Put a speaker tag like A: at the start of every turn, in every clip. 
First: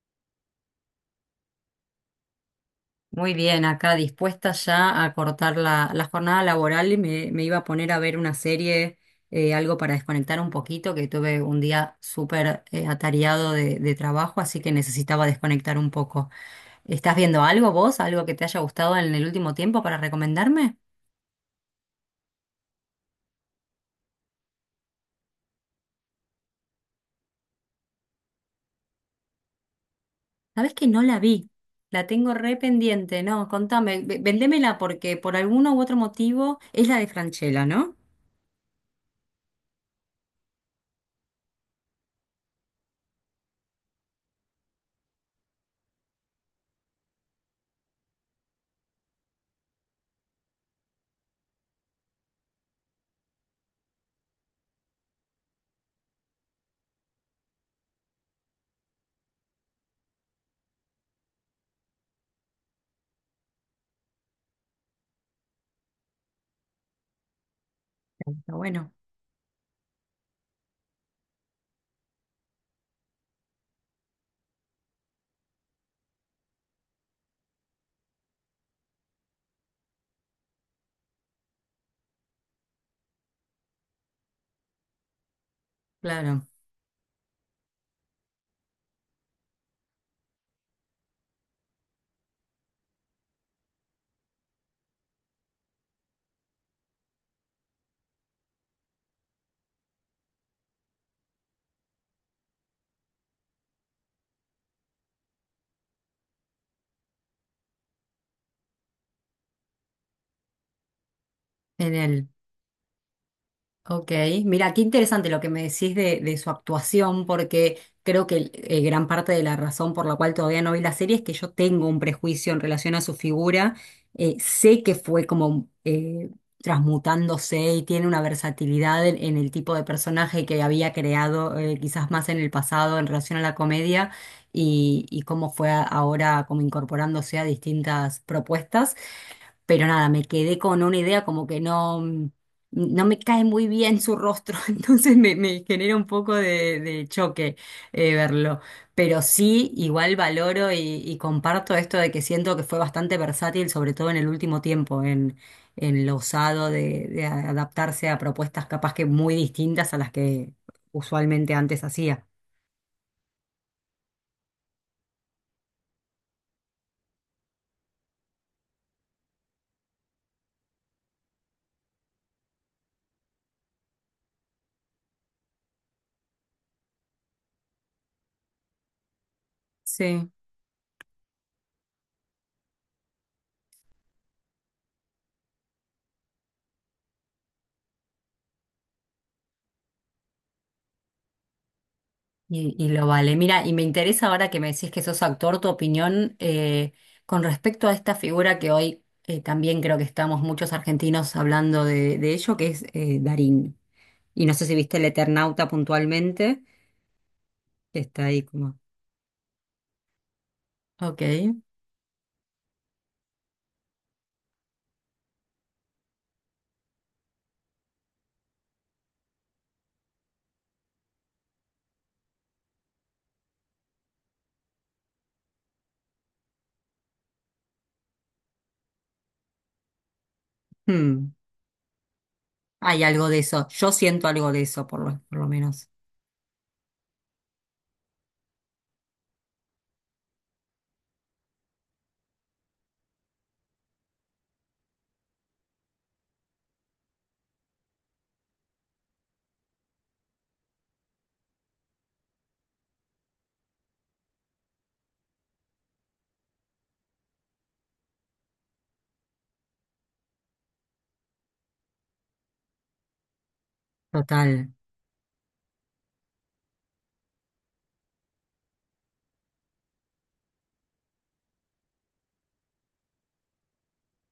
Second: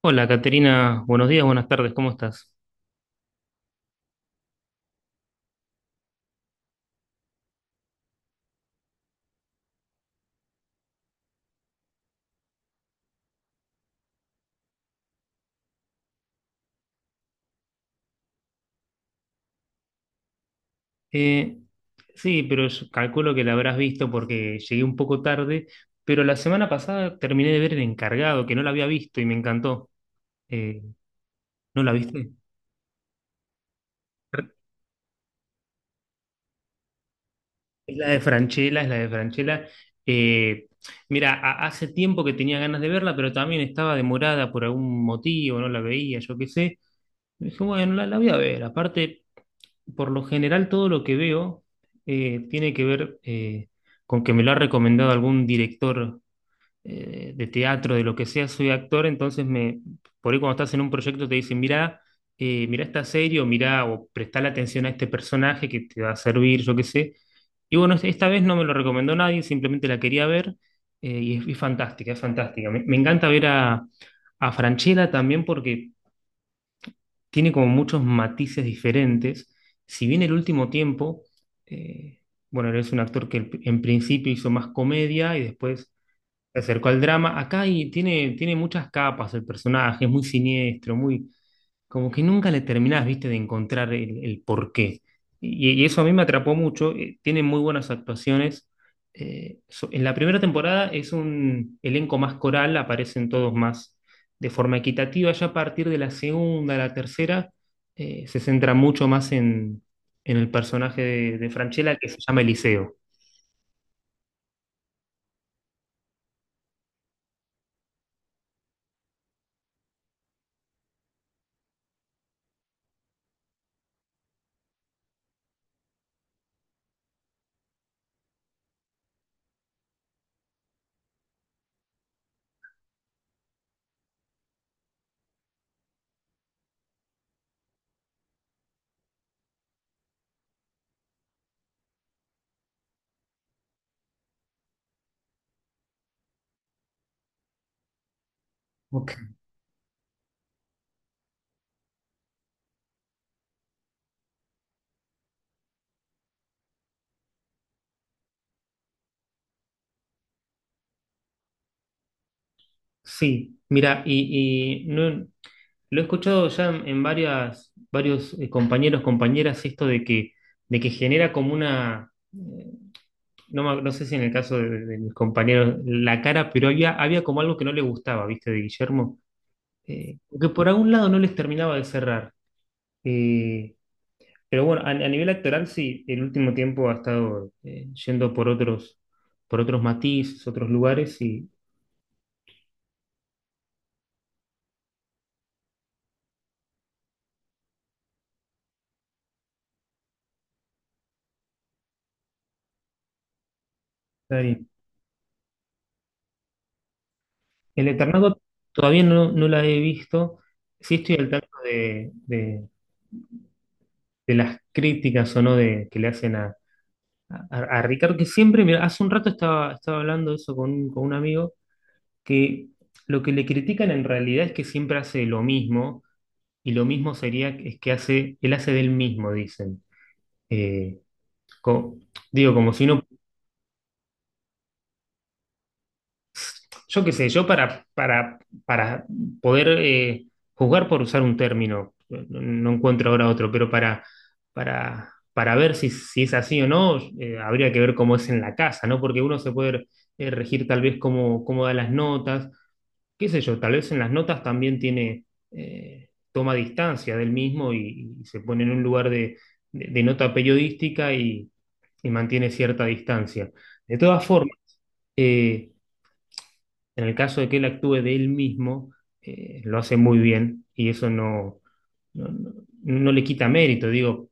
A: Hola, Caterina, buenos días, buenas tardes, ¿cómo estás?
B: Muy bien, acá dispuesta ya a cortar la jornada laboral y me iba a poner a ver una serie, algo para desconectar un poquito, que tuve un día súper atareado de trabajo, así que necesitaba desconectar un poco. ¿Estás viendo algo vos, algo que te haya gustado en el último tiempo para recomendarme?
A: Eh, sí, pero yo calculo que la habrás visto porque llegué un poco tarde, pero la semana pasada terminé de ver El Encargado, que no la había visto y me encantó.
B: Sabes
A: Eh,
B: que no la vi,
A: ¿No la
B: la
A: viste?
B: tengo re pendiente, no, contame, vendémela porque por alguno u otro motivo es la de Franchella,
A: Es
B: ¿no?
A: la de Franchella, es la de Franchella. Eh, Mira, hace tiempo que tenía ganas de verla, pero también estaba demorada por algún motivo, no la veía, yo qué sé. Dije, bueno, la voy a ver, aparte. Por lo general todo lo que veo tiene que ver con que me lo ha recomendado algún director de teatro, de lo que sea, soy actor, entonces me, por ahí cuando estás en un proyecto te dicen, mirá, mirá esta serie o mirá o prestale atención a este personaje que te va a servir, yo qué sé. Y bueno, esta vez
B: Está
A: no me lo
B: bueno,
A: recomendó nadie, simplemente la quería ver, y es fantástica, es fantástica. Me encanta ver a Francella también porque tiene como muchos matices diferentes. Si bien el último tiempo, eh, bueno, él es un actor que en principio hizo más comedia y después
B: claro,
A: se acercó al drama, acá y tiene, tiene muchas capas el personaje, es muy siniestro, muy, como que nunca le terminás, viste, de encontrar el porqué. Y eso a mí me atrapó mucho. Tiene muy buenas actuaciones. En la primera temporada es un elenco más coral, aparecen todos más de forma equitativa. Ya a partir de la segunda, la tercera, se centra mucho más en el personaje de
B: en
A: Francella que se
B: él.
A: llama Eliseo.
B: Ok, mira, qué interesante lo que me decís de su actuación, porque creo que gran parte de la razón por la cual todavía no vi la serie es que yo tengo un prejuicio en relación a su figura. Sé que fue como transmutándose y tiene una versatilidad en el tipo de personaje que había creado quizás más en el pasado en relación a la comedia y cómo fue ahora como incorporándose a distintas propuestas. Pero nada, me quedé con una idea como que no, no me cae muy bien su rostro, entonces me genera un poco de choque verlo.
A: Ok.
B: Pero sí, igual valoro y comparto esto de que siento que fue bastante versátil, sobre todo en el último tiempo, en lo usado de adaptarse a propuestas capaz que muy distintas a las que usualmente antes hacía.
A: Sí, mira, y no, lo he escuchado ya en varias, varios compañeros, compañeras, esto de que genera como una, no, no sé si en el caso de mis compañeros, la cara, pero había, había como algo que no le gustaba, ¿viste? De Guillermo,
B: Sí.
A: que por algún lado no les terminaba de cerrar. Eh, pero bueno, a nivel actoral sí, el último tiempo ha estado yendo por otros matices, otros lugares y
B: Y lo vale. Mira, y me interesa ahora que me decís que sos actor, tu opinión con respecto a esta figura que hoy también creo que estamos muchos argentinos hablando de ello, que es Darín.
A: está
B: Y no sé
A: bien.
B: si viste El Eternauta puntualmente,
A: El
B: que está
A: Eternauta
B: ahí como,
A: todavía no, no la he visto. Sí estoy
B: ok,
A: al tanto de, de las críticas o no de, que le hacen a, a Ricardo, que siempre, mira, hace un rato estaba, estaba hablando de eso con, con un amigo, que lo que le critican en realidad es que siempre hace lo mismo, y lo mismo sería es que hace, él hace del mismo, dicen. Eh,
B: hmm,
A: co- Digo, como si uno,
B: hay algo de eso, yo siento algo de eso por lo menos.
A: yo qué sé, yo para poder juzgar por usar un término, no, no encuentro ahora otro, pero para ver si, si es así o no, habría que ver cómo es en la casa, ¿no? Porque uno se puede regir tal vez cómo, cómo da las notas, qué sé yo, tal vez en las notas también tiene, toma distancia del mismo y se pone en un lugar de, de nota periodística y mantiene cierta distancia. De todas formas,
B: Total.
A: eh, en el caso de que él actúe de él mismo, lo hace muy bien y eso no, no, no le quita mérito. Digo,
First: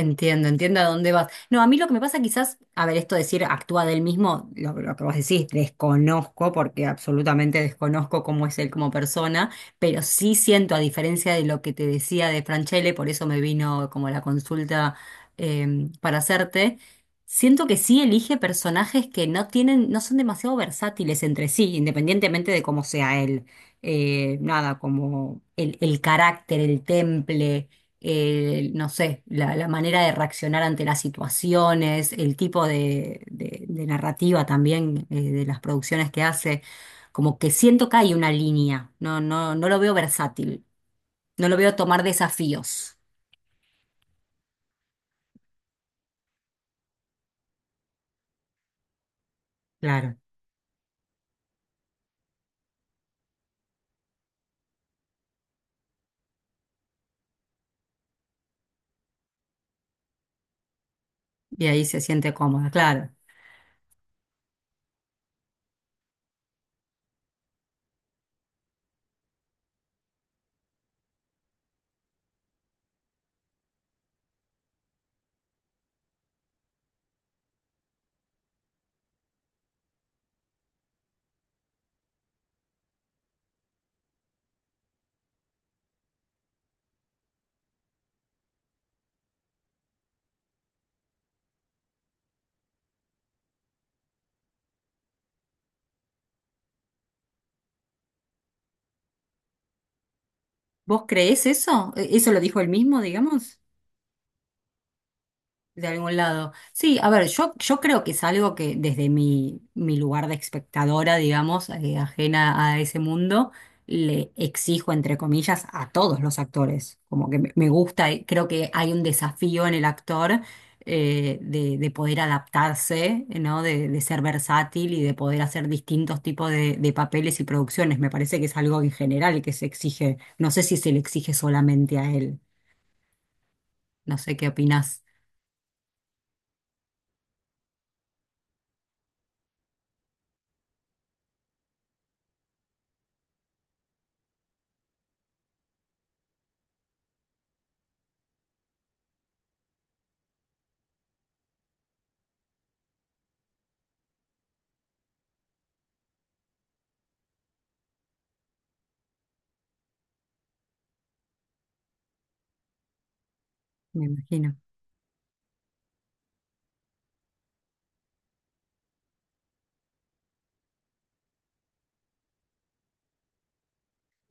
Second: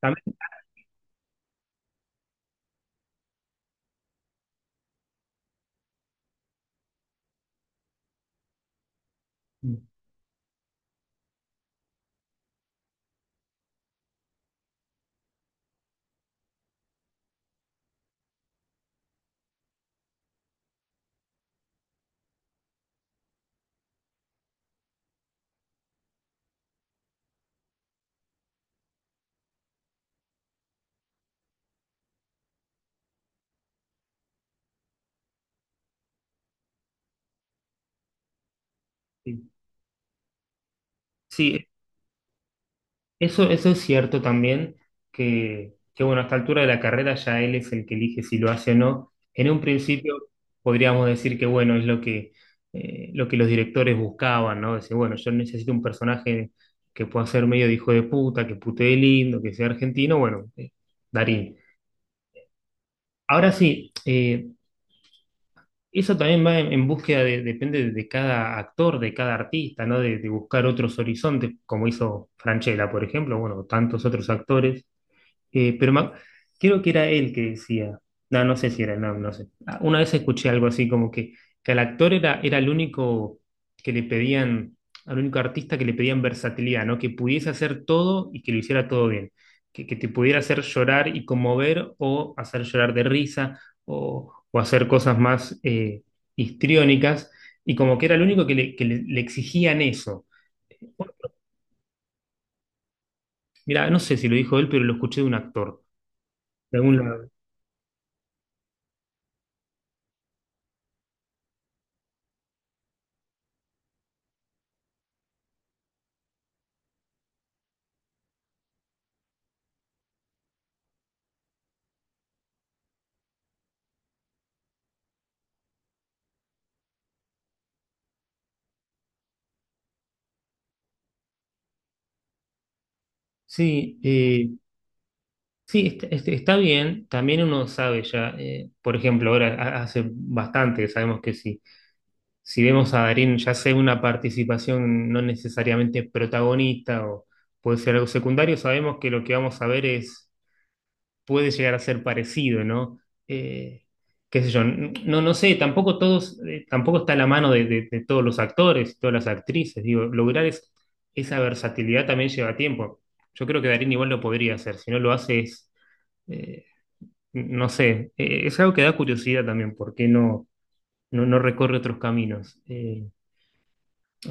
A: también,
B: entiendo a dónde vas. No, a mí lo que me pasa quizás, a ver, esto de decir actúa del mismo, lo que vos decís, desconozco, porque absolutamente desconozco cómo es él como persona, pero sí siento, a diferencia de lo que te decía de Franchelle, por eso me vino como la consulta para hacerte, siento que sí elige personajes que no tienen, no son demasiado versátiles entre sí, independientemente de cómo sea él. Nada, como el carácter, el temple no sé, la manera de reaccionar ante las situaciones, el tipo de, de narrativa también de las producciones que hace, como que siento que hay una línea, no,
A: sí,
B: no, no lo veo versátil, no lo
A: sí,
B: veo tomar desafíos.
A: eso es cierto también, que bueno, a esta altura de la carrera ya él es el que elige si lo hace o no. En un principio
B: Claro.
A: podríamos decir que bueno, es lo que los directores buscaban, ¿no? Decir, bueno, yo necesito un personaje que pueda ser medio de hijo de puta, que putee lindo, que sea argentino, bueno, Darín.
B: Y ahí se siente cómoda, claro.
A: Ahora sí, eso también va en búsqueda de, depende de cada actor, de cada artista, ¿no? De buscar otros horizontes, como hizo Franchella, por ejemplo, bueno, tantos otros actores, eh, pero me ac- creo que era él que decía, no, no sé si era, no, no sé. Ah, una vez escuché algo así como que al actor era, era el único que le pedían, al único artista que le pedían versatilidad, ¿no? Que pudiese hacer todo y que lo hiciera todo bien. Que te pudiera hacer llorar y conmover o hacer llorar de risa o hacer cosas más histriónicas. Y como que era el único que le, le exigían eso.
B: ¿Vos creés eso? Eso lo dijo él mismo, digamos?
A: Mira, no sé si lo dijo él, pero lo escuché de un actor.
B: De algún lado.
A: De algún
B: Sí, a ver,
A: lado.
B: yo creo que es algo que desde mi, mi lugar de espectadora, digamos, ajena a ese mundo, le exijo, entre comillas, a todos los actores. Como que me gusta, creo que hay un desafío en el actor de poder adaptarse, ¿no? De ser versátil y de poder hacer distintos tipos de papeles y producciones. Me parece que es algo en general que se exige. No sé si se le exige solamente a él.
A: Sí,
B: No sé qué opinas,
A: sí, está, bien. También uno sabe ya, por ejemplo, ahora hace bastante que sabemos que si, si vemos a Darín, ya sea una participación no necesariamente protagonista o puede ser algo secundario, sabemos que lo que vamos a ver es, puede llegar a ser parecido, ¿no? Eh, Qué sé yo, no, no sé, tampoco todos, tampoco está a la mano de, de todos los actores, todas las actrices. Digo, esa versatilidad también lleva tiempo. Yo creo que Darín
B: me
A: igual lo podría
B: imagino.
A: hacer, si no lo hace es. eh, no sé, es algo que da curiosidad también, ¿por qué no, no, no recorre otros caminos?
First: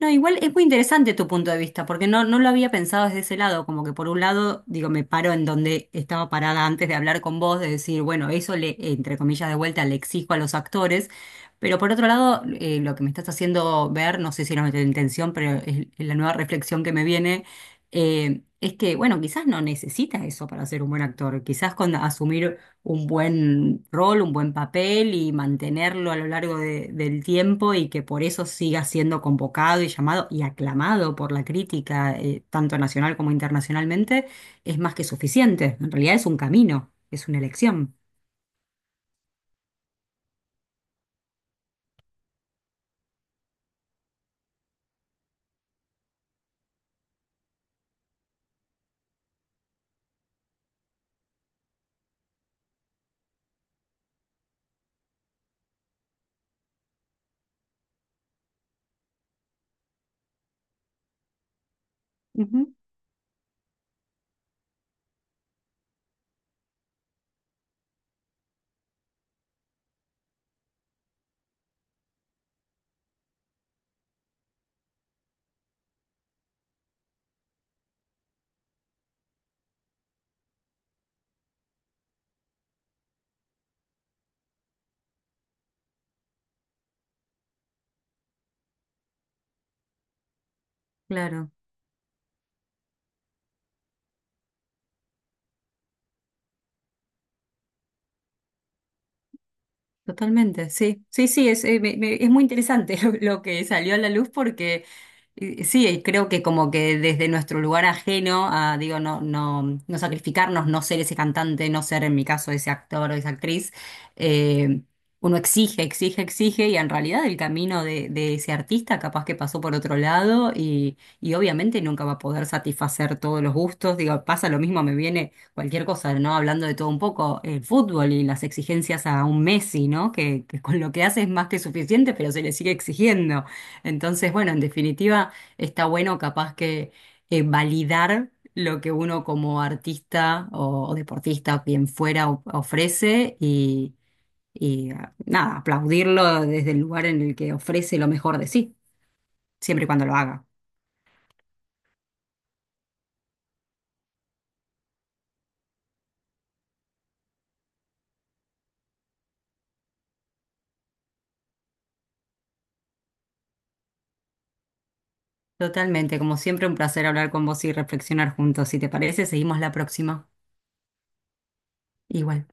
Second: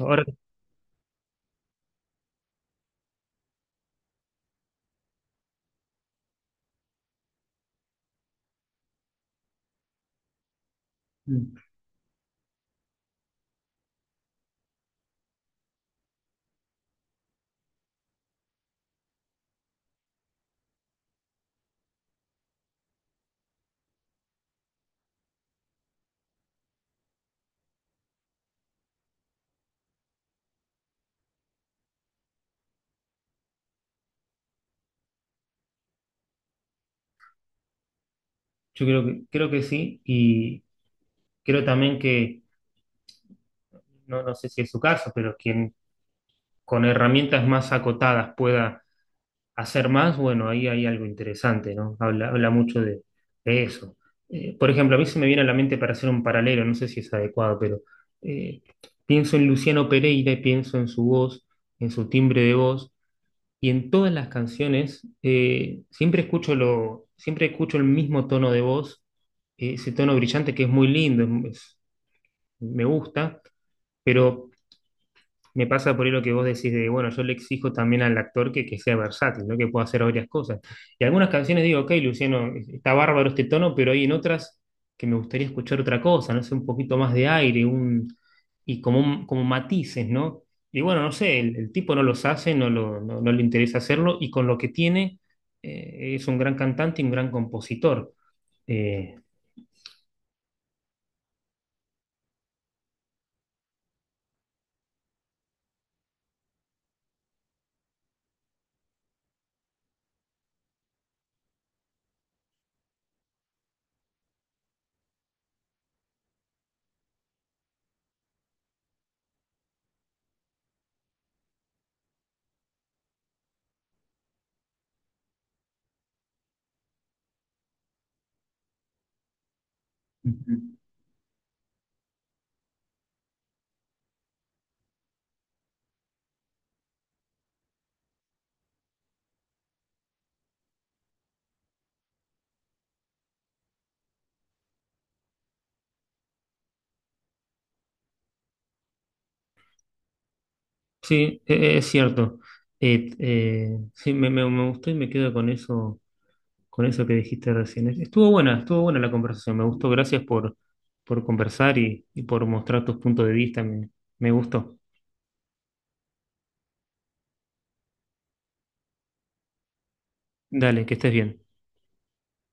B: No, igual es muy interesante tu punto de vista, porque no, no lo había pensado desde ese lado, como que por un lado, digo, me paro en donde estaba parada antes de hablar con vos, de decir, bueno, eso le, entre comillas, de vuelta le exijo a los actores,
A: mm,
B: pero por otro lado, lo que me estás haciendo ver, no sé si era nuestra intención, pero es la nueva reflexión que me viene, es que, bueno, quizás no necesita eso para ser un buen actor, quizás con asumir un buen rol, un buen papel y mantenerlo a lo largo del tiempo y que por eso siga siendo convocado y llamado y aclamado por la crítica, tanto nacional como internacionalmente, es más que suficiente. En realidad es un camino, es una elección.
A: yo creo que sí, y creo también que, no, no sé si es su caso, pero quien con herramientas más acotadas pueda hacer más, bueno, ahí hay algo interesante, ¿no? Habla, habla mucho de eso. Por ejemplo, a mí se me viene a la mente para hacer un paralelo, no sé si es adecuado, pero eh, pienso en Luciano Pereira y pienso en su voz, en su timbre de
B: Ujú,
A: voz. Y en todas las canciones siempre escucho lo, siempre escucho el mismo tono de voz, ese tono brillante que es muy lindo, me gusta, pero me pasa por ahí lo que vos decís de, bueno, yo le exijo también al actor que sea versátil, ¿no? Que pueda hacer varias cosas. Y algunas canciones digo, ok, Luciano, está bárbaro este tono, pero hay en otras que me gustaría escuchar otra cosa, no sé, un poquito más de aire, un, y como, como matices, ¿no? Y bueno, no sé,
B: claro.
A: el tipo no los hace, no, no, no le interesa hacerlo, y con lo que tiene, es un gran cantante y un gran compositor. Eh,
B: Totalmente, sí, sí, sí, es, es muy interesante lo que salió a la luz porque sí, creo que como que desde nuestro lugar ajeno a, digo, no, no, no sacrificarnos, no ser ese cantante, no ser en mi caso ese actor o esa actriz, eh, uno exige, exige, exige y en realidad el camino de ese artista capaz que pasó por otro lado y obviamente nunca va a poder satisfacer todos los gustos, digo, pasa lo mismo, me viene cualquier cosa, ¿no? Hablando de todo un poco, el fútbol y las exigencias a un Messi, ¿no? Que
A: Ujú.
B: con lo que hace es más que suficiente, pero se le sigue exigiendo. Entonces, bueno, en definitiva, está bueno capaz que validar lo que uno como artista o deportista, o quien fuera, ofrece y ah, nada, aplaudirlo desde el lugar en el que ofrece lo mejor de sí, siempre y cuando lo haga.
A: Sí, es cierto. Sí, me, me, me gustó y me quedo con eso, con eso que dijiste recién. Estuvo buena la conversación, me gustó. Gracias por conversar y por mostrar tus puntos de vista, me gustó.
B: Totalmente, como siempre, un placer hablar con vos y reflexionar juntos. Si te parece, seguimos la próxima.
A: Dale, que estés bien.
B: Igual.